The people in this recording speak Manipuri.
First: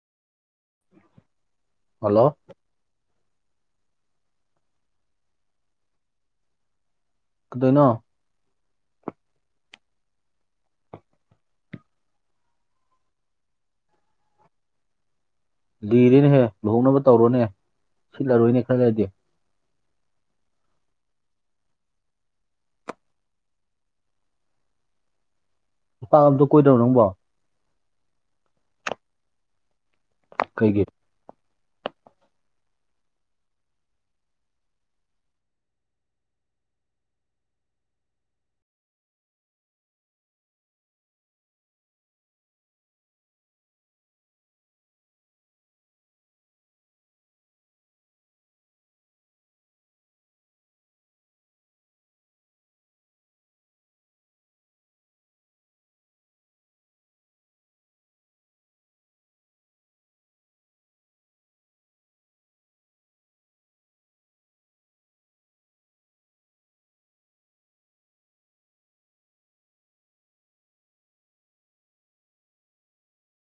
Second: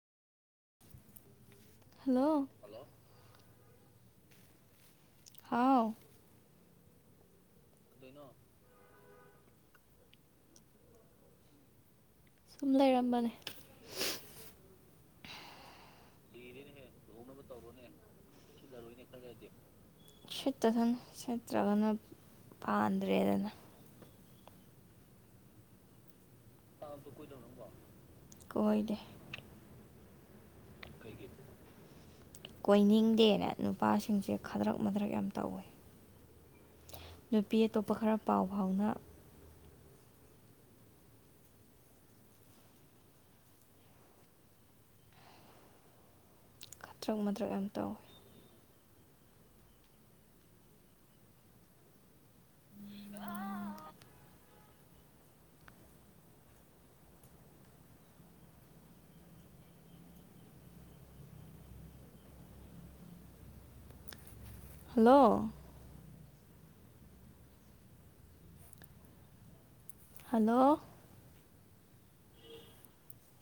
ꯍꯜꯂꯣ ꯍꯥꯎ ꯀꯩꯗꯩꯅꯣ ꯅꯣ ꯇꯨꯝ ꯂꯩꯔꯝꯕꯅꯦ ꯂꯤꯔꯦꯅꯦꯍꯦ ꯂꯨꯍꯣꯡꯅꯕ ꯇꯧꯔꯣꯅꯦ ꯁꯤꯠꯂꯔꯣꯏꯅꯦ ꯈꯔ ꯂꯩꯔꯗꯤ ꯁꯤꯠꯇꯥꯁꯅꯨ ꯁꯤꯠꯇ꯭ꯔꯥꯒꯅ ꯄꯥꯟꯗ꯭ꯔꯦꯗꯅ [unintelligible] ꯅꯨꯄꯥ ꯑꯝꯇꯥ ꯀꯣꯏꯗꯕ꯭ꯔꯣ ꯅꯪꯕꯣ ꯀꯣꯏꯗꯦ ꯀꯩꯒꯤ ꯀꯩꯒꯤ ꯀꯣꯏꯅꯤꯡꯗꯦꯅ ꯅꯨꯄꯥꯁꯤꯡꯁꯦ ꯈꯥꯗ꯭ꯔꯛ ꯃꯥꯗ꯭ꯔꯛ ꯌꯥꯝ ꯇꯧꯋꯦ ꯅꯨꯄꯤ ꯑꯇꯣꯞꯄ ꯈꯔ ꯄꯥꯎ ꯐꯥꯎꯅ ꯈꯥꯇ꯭ꯔꯛ ꯃꯥꯗ꯭ꯔꯛ ꯌꯥꯝ ꯇꯧ [unintelligible] ꯍꯜꯂꯣ ꯍꯜꯂꯣ